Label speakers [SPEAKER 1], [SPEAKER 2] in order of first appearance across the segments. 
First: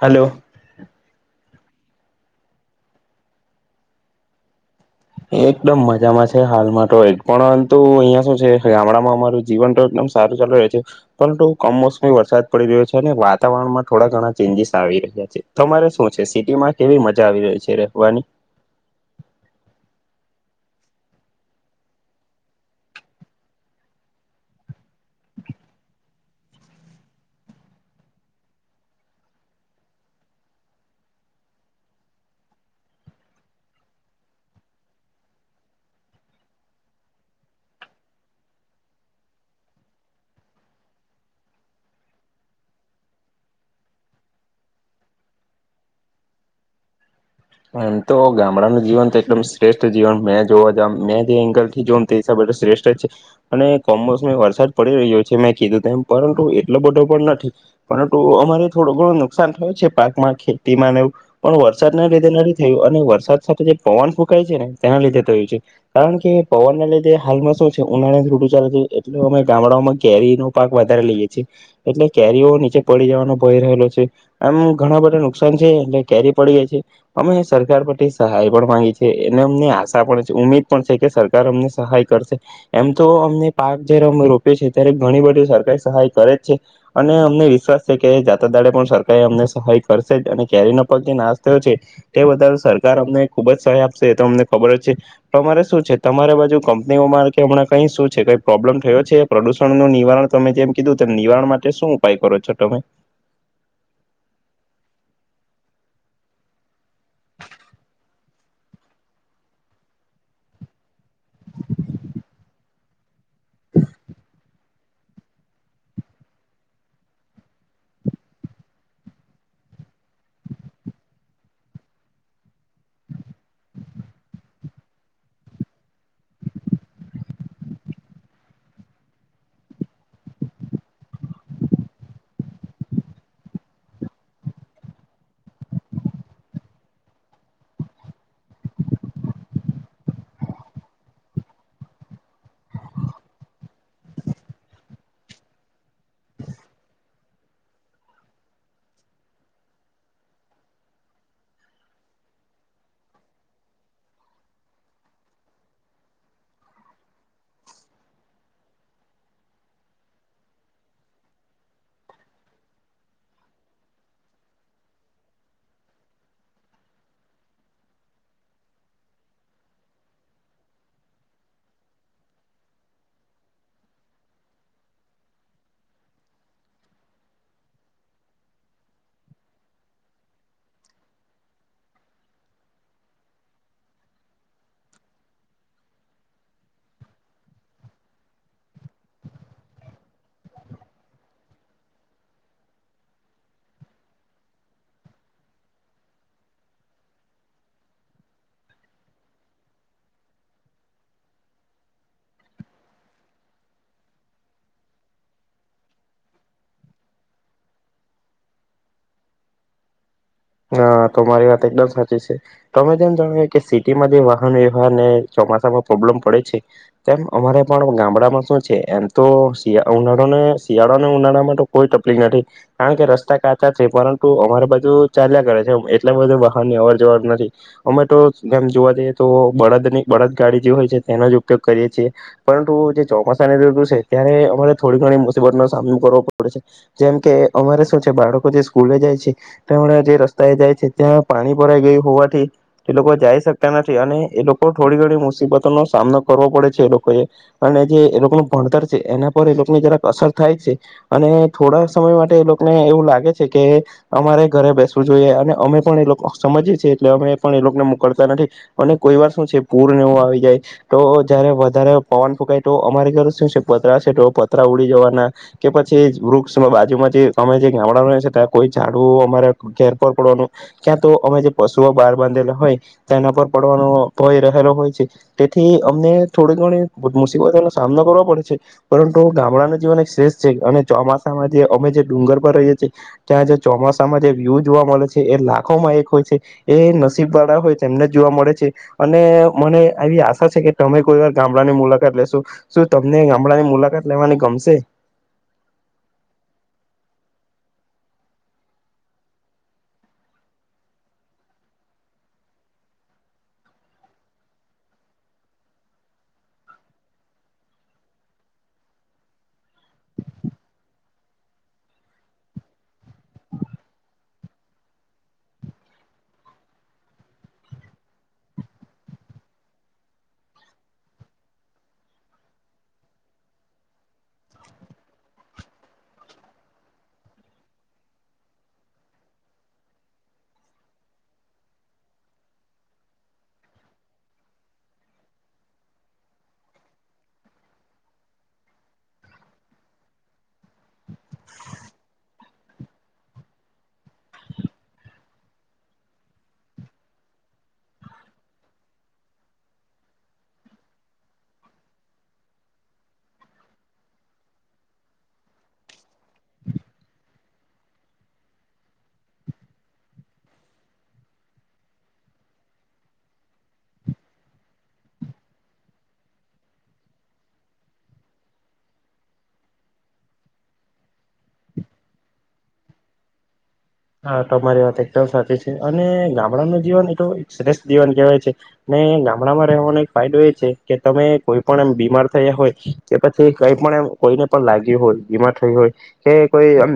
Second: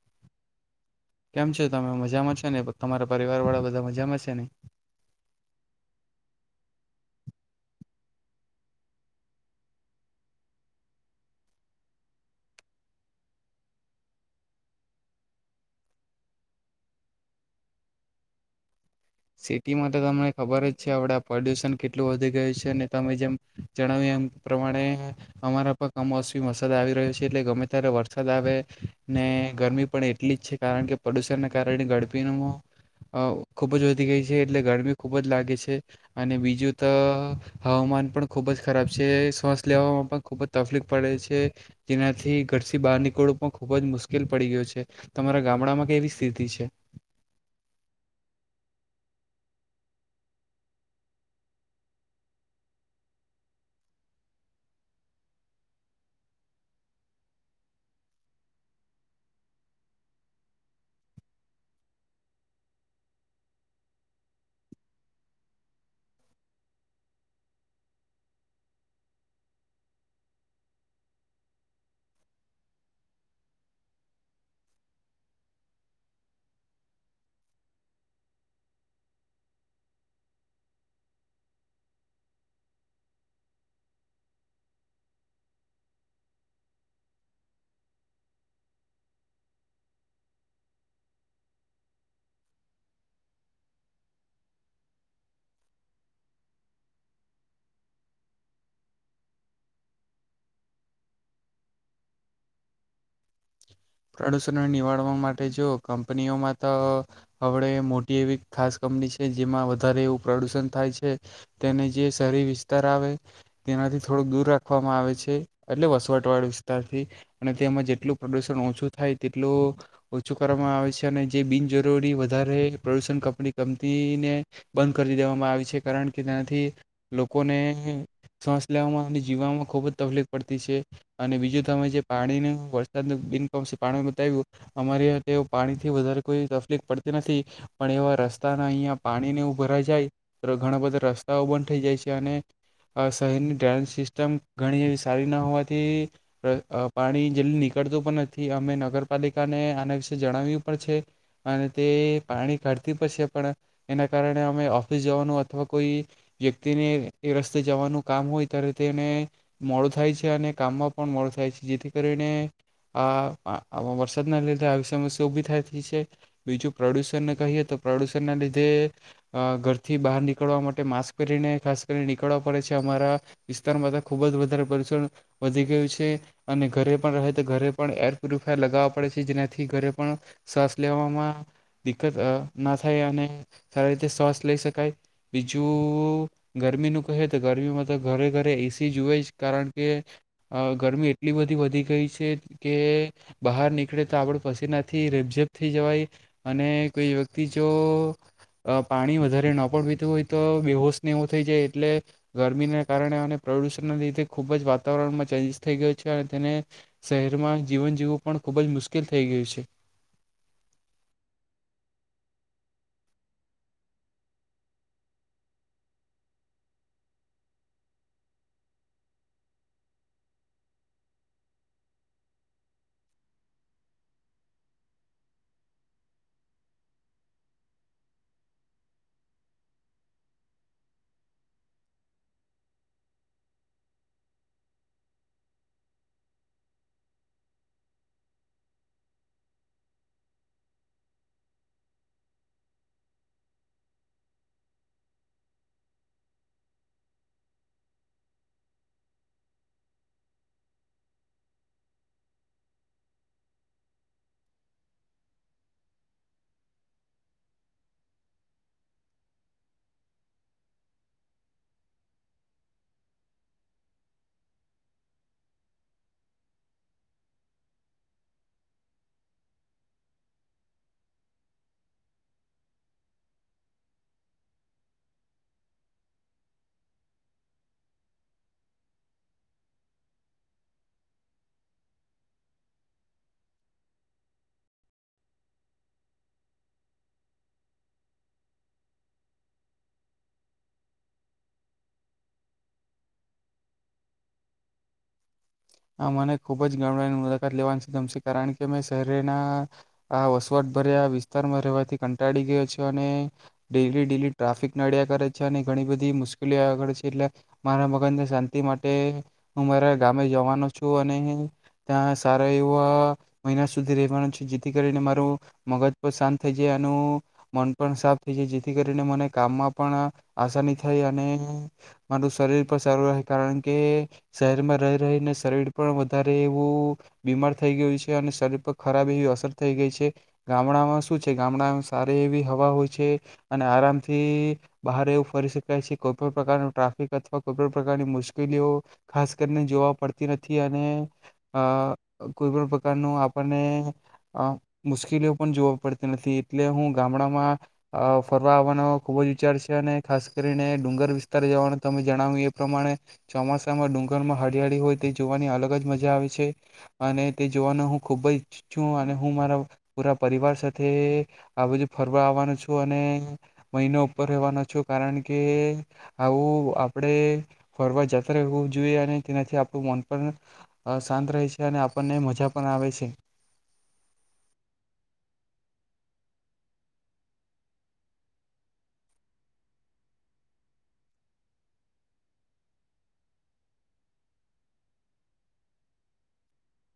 [SPEAKER 1] Hello
[SPEAKER 2] કેમ છે? તમે મજામાં છે ને? તમારા પરિવારવાળા બધા મજામાં છેને?
[SPEAKER 1] એકદમ મજામાં છે હાલમાં તો પણંતુ અહિયાં શું છે ગામડામાં અમારું જીવન તો એકદમ સારું ચાલુ રહે છે પરંતુ કમોસમી વરસાદ પડી રહ્યો છે અને વાતાવરણમાં થોડા ઘણા ચેન્જીસ આવી રહ્યા છે તમારે શું છે સિટીમાં કેવી મજા આવી રહી છે રહેવાની?
[SPEAKER 2] સિટીમાં તો તમને ખબર જ છે આપણા પ્રદુષણ કેટલું વધી ગયું છે અનેને તમે જેમ જણાવ્યું એમ પ્રમાણે અમારા પણ કમોસમી વરસાદ આવી રહ્યો છે એટલે ગમે ત્યારે વરસાદ આવે ને ગરમી પણ એટલી જ છે કારણ કે પ્રદુષણને કારણે ગડપીનું ખુબ જ ગઈ છે એટલે ગરમી ખુબ જ લાગે છે અને બીજું તો હવામાન પણ ખુબ જ ખરાબ છે શ્વાસ લેવામાં પણ ખુબ જ તફલીફ પડે છે જેનાથી ઘરથી બહાર નીકળવું પણ ખુબ જ મુશ્કેલ પડી ગયું છે તમારા ગામડામાં કેવી સ્થિતિ છે?
[SPEAKER 1] એમ તો ગામડાનું જીવન તો એકદમ શ્રેષ્ઠ જીવન મેં જોવા જામ મેં જે એંગલથી જો તે હિસાબે શ્રેષ્ઠ જ છે અને કમોસમી વરસાદ પડી રહ્યો છે મેં કીધું તેમ પરંતુ એટલો બધો પણ નથી પરંતુ અમારે થોડો ઘણું નુકસાન થયો છે પાકમાં ખેતીમાં ને એવું પણ વરસાદના લીધે નથી થયું વરસાદ સાથે જે પવન ફૂંકાય છે ને તેના લીધે થયું છે કારણ કે પવનના લીધે હાલમાં શું છે ઉનાળાની ઋતુ ચાલે છે એટલે અમે ગામડાઓમાં કેરી નો પાક વધારે લઈએ છીએ એટલે કેરીઓ નીચે પડી જવાનો ભય રહેલો છે એમ ઘણા બધા નુકસાન છે એટલે કેરી પડી જાય છે. અમે સરકાર પરથી સહાય પણ માંગી છે એને અમને આશા પણ છે ઉમીદ પણ છે કે સરકાર અમને સહાય કરશે એમ તો અમને પાક જયારે અમે રોપીએ છીએ ત્યારે ઘણી બધી સરકાર સહાય કરે જ છે અને અમને વિશ્વાસ છે કે જાતા દાળે પણ સરકાર અમને સહાય કરશે જ અને કેરીનો પાક જે નાશ થયો છે તે બદલ સરકાર અમને ખુબ જ સહાય આપશે એતો અમને ખબર જ છે તમારે શું છે તમારે બાજુ કંપનીઓમાં કે હમણાં કઈ શું છે કઈ પ્રોબ્લેમ થયો છે, પ્રદુષણ નું નિવારણ તમે જેમ કીધું નિવારણ માટે શું ઉપાય કરો છો તમે?
[SPEAKER 2] પ્રદુષણને નિવારવા માટે જો કંપનીઓમાં તો હવડે મોટી એવી ખાસ કંપની છે જેમાં વધારે એવું પ્રદુષણ થાય છે તેને જે શહેરી વિસ્તાર આવે તેનાથી થોડુંક દૂર રાખ રાખવામાં આવે છે એટલે વસવાટવાળા વિસ્તારથી અને તેમાં જેટલું પ્રદુષણ ઓછું ઓછું થાય તેટલું ઓછું કરવામાં આવે છે અને જે બિનજરૂરી વધારે પ્રદુષણ કંપની કંપનીને બંધ કરી દેવામાં આવે છે કારણ કે ત્યાંથી લોકોને શ્વાસ લેવામાં અને જીવવામાં ખૂબ જ તકલીફ પડતી છે અને બીજું તમે જે પાણી વરસાદનું બિન કમ પાણી બતાવ્યું અમારી તે પાણીથી વધારે કોઈ તફલીફ પડતી નથી પણ એવા રસ્તાના અહીંયા પાણીને એવું ભરાઈ જાય તો ઘણા બધા રસ્તાઓ બંધ થઈ જાય છે અને શહેરની ડ્રેનેજ સિસ્ટમ ઘણી એવી સારી ન હોવાથી અ પાણી જલ્દી નીકળતું પણ થી અમે નગરપાલિકાને આના વિશે જણાવ્યું પણ છે અને તે પાણી કાઢતી પણશે પણ એના કારણે અમે ઓફિસ જવાનું અથવા કોઈ વ્યક્તિને એ રસ્તે જવાનું કામ હોય ત્યારે તેને મોડું થાય છે અને કામમાં પણ મોડું થાય છે જેથી કરીને આ વરસાદના લીધે આવી સમસ્યા ઉભી થાતી છે બીજું પ્રદુષણને કહીએ તો પ્રદુષણના લીધે અ ઘરથી બહાર નીકળવા માટે માસ્ક પહેરીને ખાસ કરીને નીકળવા પડે છે અમારા વિસ્તારમાં તો ખૂબ જ વધારે પ્રદુષણ વધી ગયું છે અને ઘરે પણ રહે તો ઘરે પણ એર પ્યુરિફાયર લગાવવા પડે છે જેનાથી ઘરે પણ શ્વાસ લેવામાં દિકકત અ ના થાય અને સારી રીતે શ્વાસ લઈ શકાય બીજું ગરમીનું કહે તો ગરમીમાં તો ઘરે ઘરે એસી જુએ જ કારણ કે અ ગરમી એટલી બધી વધી ગઈ છે કે બહાર નીકળે તો આપડ પસીનાથી રેપઝેપ થઈ જવાય અને કોઈ વ્યક્તિ જો પાણી વધારે ન પણ પીતું હોય તો બેહોશને એવો થઈ જાય એટલે ગરમીના કારણે અને પ્રદુષણના લીધે ખૂબ જ વાતાવરણમાં ચેન્જીસ થઈ ગયો છે અને તેને શહેર માં જીવન જીવવું પણ ખુબ જ મુશ્કેલ થઈ ગયું છે.
[SPEAKER 1] હ તો મારી વાત એકદમ સાચી છે તમે જેમ જાણાવ કે સિટીમાં જે વાહન વ્યવહારને ચોમાસામાં પ્રોબ્લેમ પડે છે તેમ અમારે પણ ગામડામાં શું છે એમ તો ઉનાળાને શિયાળોને ઉનાળામાં તો કોઈ તપલીક નથી કારણ કે રસ્તા કાચા છે પરંતુ અમારે બાજુ ચાલ્યા કરે છે એટલા બધું વાહનની અવર જવર નથી અમે તો એમ જોવા જઈએ તો બળદની બળદ ગાડી જે હોય છે તેનો જ ઉપયોગ કરીએ છીએ પરંતુ જે ચોમાસાની ત્રતુ છે ત્યારે અમારે થોડી ઘણી મુસીબતનો સામનો કરવો પડે છે જેમ કે અમારે શું છે બાળકો જે સ્કૂલે જાય છે તેમણે જે રસ્તા એ જાય છે ત્યાં પાણી ભરાઈ ગયું હોવાથી તે લોકો જાઈ શકતા નથી અને એ લોકો થોડી ઘણી મુસીબતોનો સામનો કરવો પડે છે એ લોકોએ અને જે એ લોકોનું ભણતર છે એના પર એ લોકની જરાક અસર થાય છે અને થોડા સમય માટે એ લોકને એવું લાગે છે કે અમારે ઘરે બેસવું જોઈએ અને અમે પણ એ લોકો સમજીએ છીએ એટલે અમે પણ એ લોકોને મોકલતા નથી અને કોઈ વાર શું છે પૂર ને એવું આવી જાય તો જયારે વધારે પવન ફૂંકાય તો અમારે ઘરે શું છે પતરા છે તો પતરા ઉડી જવાના કે પછી વૃક્ષ બાજુમાં જે અમે જે ગામડામાં રહીએ છીએ ત્યાં કોઈ ઝાડવું અમારા ઘેર પર પડવાનું ક્યાં તો અમે જે પશુઓ બાહર બાંધેલા હોય તેના પર પડવાનો ભય રહેલો હોય છે તેથી અમને થોડી ઘણી મુશીબતોનો સામનો કરવો પડે છે પરંતુ ગામડાનું જીવન એક શ્રેષ્ઠ છે અને ચોમાસામાં જે અમે જે ડુંગર પર રહીએ છીએ ત્યાં ચોમાસા માં જે વ્યુ જોવા મળે છે એ લાખોમાં એક હોય છે એ નસીબ વાળા હોય તેમને જોવા મળે છે અને મને આવી આશા છે કે તમે કોઈ વાર ગામડાની મુલાકાત લેશો શું તમને ગામડાની મુલાકાત લેવાની ગમશે?
[SPEAKER 2] આ મને ખુબ જ ગામડાની મુલાકાત લેવાની ગમશે કારણ કે મેં શહેરના આ વસવાટભર્યા વિસ્તારમાં રહેવાથી કંટાળી ગયો છે અને ડેલી ડેલી ટ્રાફિક નડિયા કરે છે અને ઘણી બધી મુશ્કેલી આગળ છે એટલે મારા મગજને શાંતિ માટે હું મારા ગામે જવા છું અને ત્યાં સારા એવા મહિના સુધી રહેવાનો છું જેથી કરીને મારું મગજ પણ શાંત થઈ જાય અને હું મન પણ સાફ થઈ જાય જેથી કરીને મને કામમાં પણ આસાની થાય અને મારું શરીર પણ સારું રહે કારણ કે શહેરમાં રહી રહીને શરીર પણ વધારે એવું બીમાર થઈ ગયું છે અને શરીર પર ખરાબ એવી અસર થઈ ગઈ છે, ગામડામાં શું છે? ગામડામાં સારી એવી હવા હોય છે અને આરામથી બહાર એવું ફરી શકાય છે, કોઈ પણ પ્રકારનું ટ્રાફિક અથવા કોઈ પણ પ્રકારની મુશ્કેલીઓ ખાસ કરીને જોવા પડ તી નથી અને અ કોઈ પણ પ્રકારનું આપણને અ મુશ્કેલીઓ પણ જોવા પડતી નથી એટલે હું ગામડામાં અ ફરવા આવવાનો ખુબ જ વિચાર છે અને ખાસ કરીને ડુંગર વિસ્તાર જવાનું તમે જણાવ્યું એ પ્રમાણે ચોમાસામાં ડુંગરમાં હરિયાળી હોય તે જોવાની અલગ જ મજા આવે છે અને તે જોવાનો હું ખુબ જ ઈચ્છ છું અને હું મારા પૂરા પરિવાર સાથે આ બધુ ફરવા આવવાનો છું અને મહિનો ઉપર રહેવાનો છું કારણ કે આવું આપડે ફરવા જાતા રહેવું જોઈએ અને તેનાથી મન પણ શાંત રહે છે અને આપણને મજા પણ આવે છે.
[SPEAKER 1] હા તમારી વાત એકદમ સાચી છે અને ગામડાનું જીવન એ તો એક શ્રેષ્ઠ જીવન કહેવાય છે ને ગામડામાં રહેવાનો એક ફાયદો એ છે કે તમે કોઈ પણ એમ બીમાર થયા હોય કે પછી કઈ પણ એમ કોઈને પણ લાગ્યું હોય, બીમાર થયું હોય કે કોઈ એમ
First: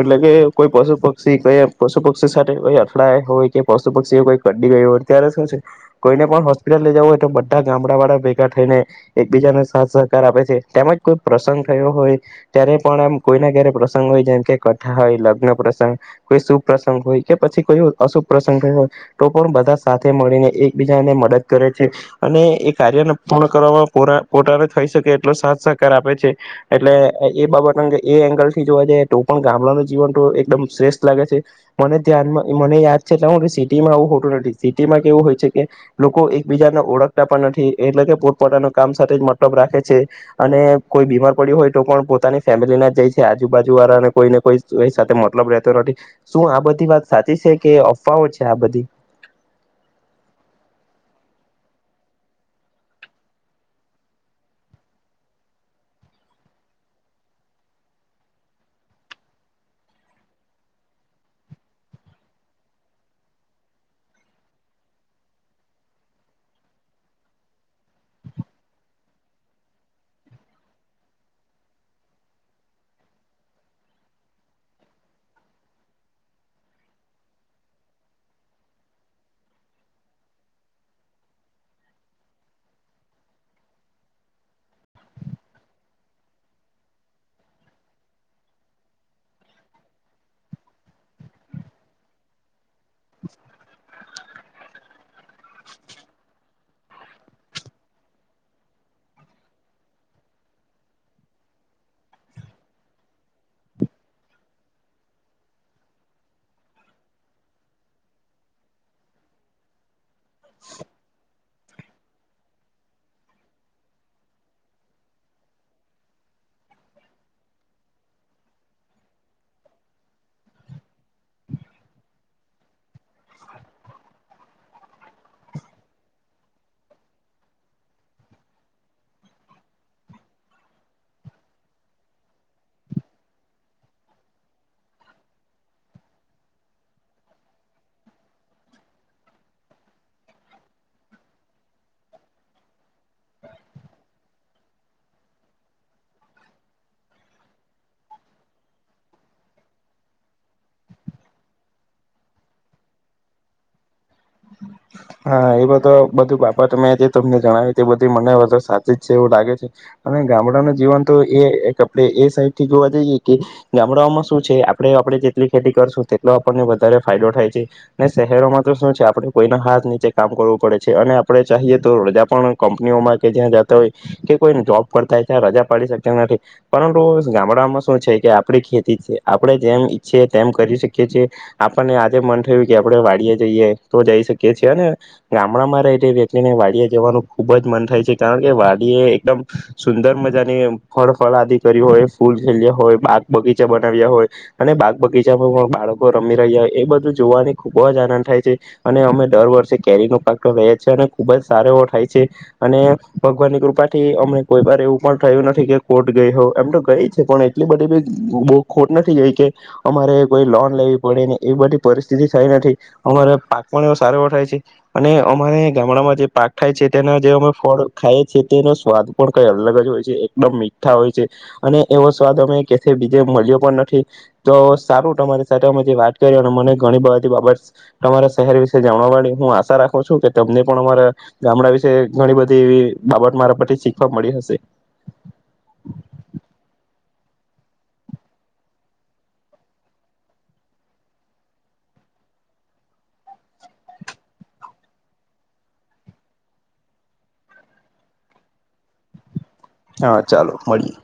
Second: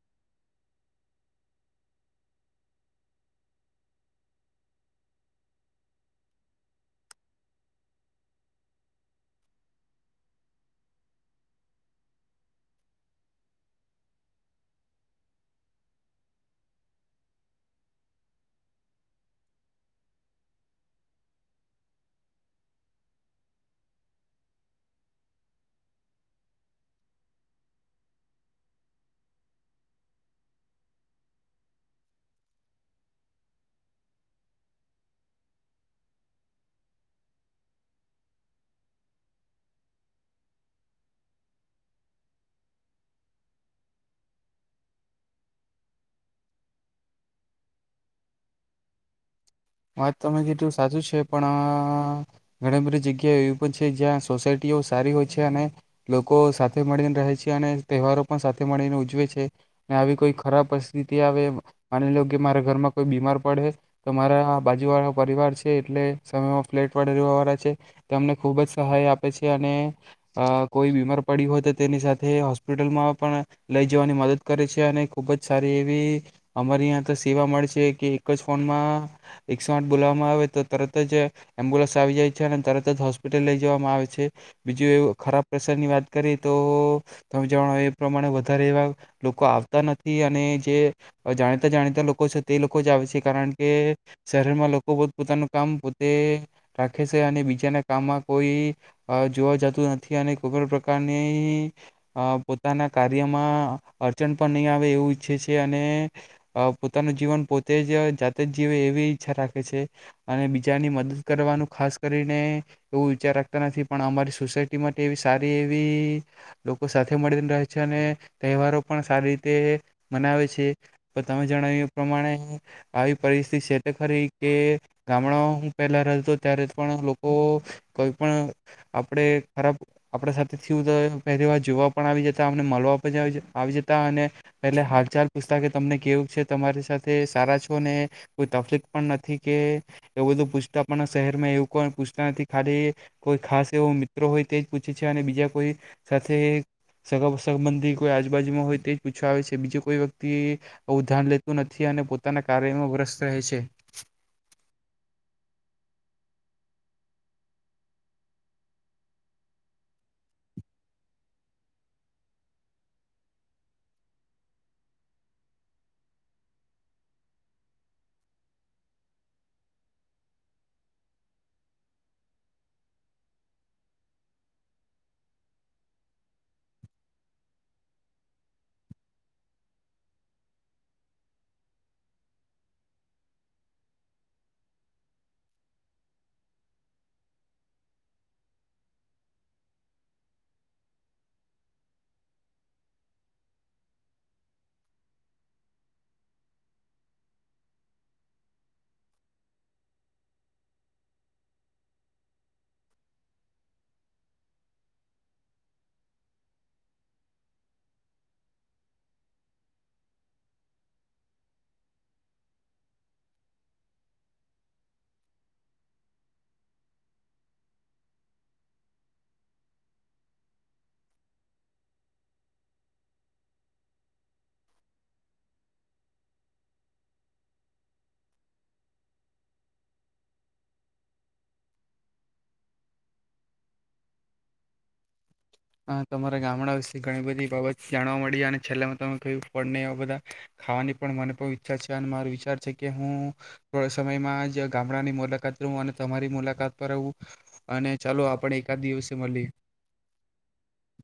[SPEAKER 1] એટલે કે કોઈ પશુ પ ક્ષી પશુ પક્ષી સાથે કોઈ અથડાયા હોય કે પશુ પક્ષી કોઈ કડ્ડી ગયું હોય ત્યારે શું છે કોઈને પણ હોસ્પિટલ લઈ જવું હોય તો બધા ગામડાવાળા ભેગા થઈને એકબીજાને સાથ સહકાર આપે છે તેમજ કોઈ પ્રસંગ થયો હોય ત્યારે પણ એમ કોઈના ઘેરે પ્રસંગ હોય જેમ કે કથા હોય, લગ્ન પ્રસંગ કોઈ શુભ પ્રંસગ હોય કે પછી કોઈ અશુભ પ્રસંગ હોય તો પણ બધા સાથે મળીને એકબીજાને મદદ કરે છે અને એ કાર્યને પૂર્ણ કરવામાં પોર પોતાનો થઈ શકે એટલો સાથ સહકાર આપે છે એટલે એ બાબત અંગ એ એંગલ થી જોવા જાયે તો પણ ગામડાનું જીવન તો એકદમ શ્રેષ્ઠ લાગે છે મને ધ્યાનમાં મને યાદ છે એટલે સિટીમાં આવું હોતું નથી સિટીમાં કેવું હોય છે કે લોકો એકબીજાને ઓળખતા પણ નથી એટલે કે પોતપોતાનું કામ સાથે જ મતલબ રાખે છે અને કોઈ બીમાર પડ્યું હોય તો પણ પોતાની ફેમિલીના જાય છે આજુબાજુ વાળા અને કોઈને કોઈ સાથે મતલબ રહેતો નથી. શું આ બધી વાત સાચી છે કે અફવાઓ છે આ બધી?
[SPEAKER 2] વાત તમે કીધું સાચું છે પણ ઘણી બધી જગ્યા એવી પણ છે જ્યાં સોસાયટીઓ સારી હોય છે અને લોકો સાથે મળીને રહે છે અને તહેવારો પણ સાથે મળીને ઉજવે છે અને આવી કોઈ ખરાબ પરિસ્થિતિ આવે માની લો કે મારા ઘરમાં કોઈ બીમાર પડે તો મારા બાજુ વાળો પરિવાર છે એટલે સમયમાં ફ્લેટ વાળે રહેવાવાળા છે તો અમને ખૂબ જ સહાય આપે છે અને અ કોઈ બીમાર પડી હોય તો તેની સાથે હોસ્પિટલમાં પણ લઈ જવાની મદદ કરે છે અને ખૂબ જ સારી એવી અમારી અયાં તો સેવા મળે છે કે એક જ ફોનમાં એકસો આઠ બોલવામાં આવે તો તરત જ એમ્બ્યુલન્સ આવી જાય છે અને તરત જ હોસ્પિટલ લઈ જવામાં આવે છે બીજું એવું ખરાબ પ્રસંગ ની વાત કરી તો તમે જાણો એ પ્રમાણે વધારે એવા લોકો આવતા નથી અને જે જાણીતા જાણીતા લોકો છે તે લોકો જ આવે છે કારણ કે શહેરમાં લોકો પોતપોતાનું કામ પોતે રાખે છે અને બીજાના કામમાં કોઈ અ જોવા જતું નથી અને કોઈ પણ પ્રકારની અ પોતાના કાર્યમાં અડચણ પણ નહીં આવે એવું ઈચ્છે છે અને પોતાનું જીવન પોતે જ જાતે જ જીવે એવી ઈચ્છા રાખે છે અને બીજાની મદદ કરવાનું ખાસ કરીને એવું વિચાર રાખતા નથી પણ અમારી સોસાયટી માટે એવી સારી એવી લોકો સાથે મળીને રહે છે અને તહેવારો પણ સારી રીતે મનાવે છે પણ તમે જણાવ્યું એ પ્રમાણે આવી પરિસ્થિતિ ખરી કે ગામડામાં હું પહેલા રહેતો ત્યારે પણ લોકો કોઈ પણ આપણે ખરાબ આપણા સાથે થયું તો પહેલી વાર જોવા પણ આવી જતા અમને મલવા આવી જતા અને પહેલે હાલચાલ પૂછતા કે તમને કેવું છે તમારી સાથે સારા છો ને કોઈ તફલી પણ નથી કે એવું બધું પૂછતા પણ શહેરમાં એવું પણ પૂછતા નથી ખાલી કોઈ ખાસ એવો મિત્રો હોય તેજ પૂછે છે અને બીજા કોઈ સાથે સગા સબંધી કોઈ આજુબાજુમાં હોય તે જ પૂછવા આવે છે બીજું કોઈ વ્યક્તિ આવું ધ્યાન લેતું નથી અને પોતાના કાર્યમાં વસ્ત રહે છે.
[SPEAKER 1] હા એ બધો બધું બાપત મેં જે તમને જણાવ્યું તે બધી મને બધી સાચી જ છે એવું લાગે છે અને ગામડાનું જીવન તો એ એક આપણે એ સાઈડ થી જોવા જઈએ કે ગામડાઓમાં શું છે આપણે આપણે જેટલી ખેતી કરશું તેટલો આપણને વધારે ફાયદો થાય છે ને શહેરોમાં તો શું છે આપડે કોઈના હાથ નીચે કામ કરવું પડે છે અને આપણે ચાહિએ તો રજા પણ કંપનીઓમાં કે જ્યાં જતા હોય કે કોઈ જોબ કરતા હોય ત્યાં રજા પાડી શકતા નથી પરંતુ ગામડામાં શું છે કે આપડી ખેતી છે આપણે જેમ ઈચ્છીએ તેમ કરી શકીએ છએ આપણને આજે મન થયું કે આપણે વાડીએ જઈએ. તો જઈ શકી છે. અને ગામડામાં રહે તે વ્યક્તિને વાડીયે જવાનું ખૂબ જ મન થાય છે કારણ કે વાડી એ એકદમ સુંદર મજાની ફળ ફળ આદિ કરી હોય ફૂલ ખેલ્યા હોય બાગ બગીચા બનાવ્યા હોય અને બાગ બગીચામાં પણ બાળકો રમી રહ્યા હોય એ બધું જોવાને ખુબ જ આનંદ થાય છે. અને અમે દર વર્ષે કેરીનો પાક તો લેએ છે અને ખુબ જ સારો એવો થાય છે અને ભગવાનની કૃપા થી અમે કોઈ વાર એવું પણ થયું નથી કે ખોટ ગઈ હો એમ તો ગઈ છે પણ એટલી બધી બી બો ખોટ નથી ગઈ કે અમારે કોઈ લોન લેવી પડે ને એ બધી પરિસ્થિતિ થઈ નથી અમારા પાક પણ એવ સાર એવો થાય છે અને અમારે ગામડામાં જે પાક થાય છે તેના જે અમે ફળ ખાયએ છે તેનો સ્વાદ પણ કઈ અલગ જ હોય છે એકદમ મીઠા હોય છે અને એવો સ્વાદ અમે કેથે બીજે મળ્યો પણ નથી તો સારું તમારી સાથે અમે જે વાત કરી અને મને ઘણી બધી બાબત તમારા શહેર વિશે જાણવાળ હું આશા રાખું છું કે તમને પણ અમારા ગામડા વિશે ઘણી બધી એવી બાબત મારા પરથી શીખવા મળી હશે.
[SPEAKER 2] તમારા ગામડા વિશે ઘણી બધી બાબત જાણવા મળી અને છેલ્લા તમે કહ્યું પણને બધા ખાવાની પણ મને પણ ઈચ્છા છે અને મારો વિચાર છે કે હું થોડા સમયમાં જ ગામડાની મુલાકાત લું અને તમારી મુલાકાત પર આવું અને ચાલો આપડે એકાદ દિવસે મળીએ.
[SPEAKER 1] હા ચાલો મળીએ.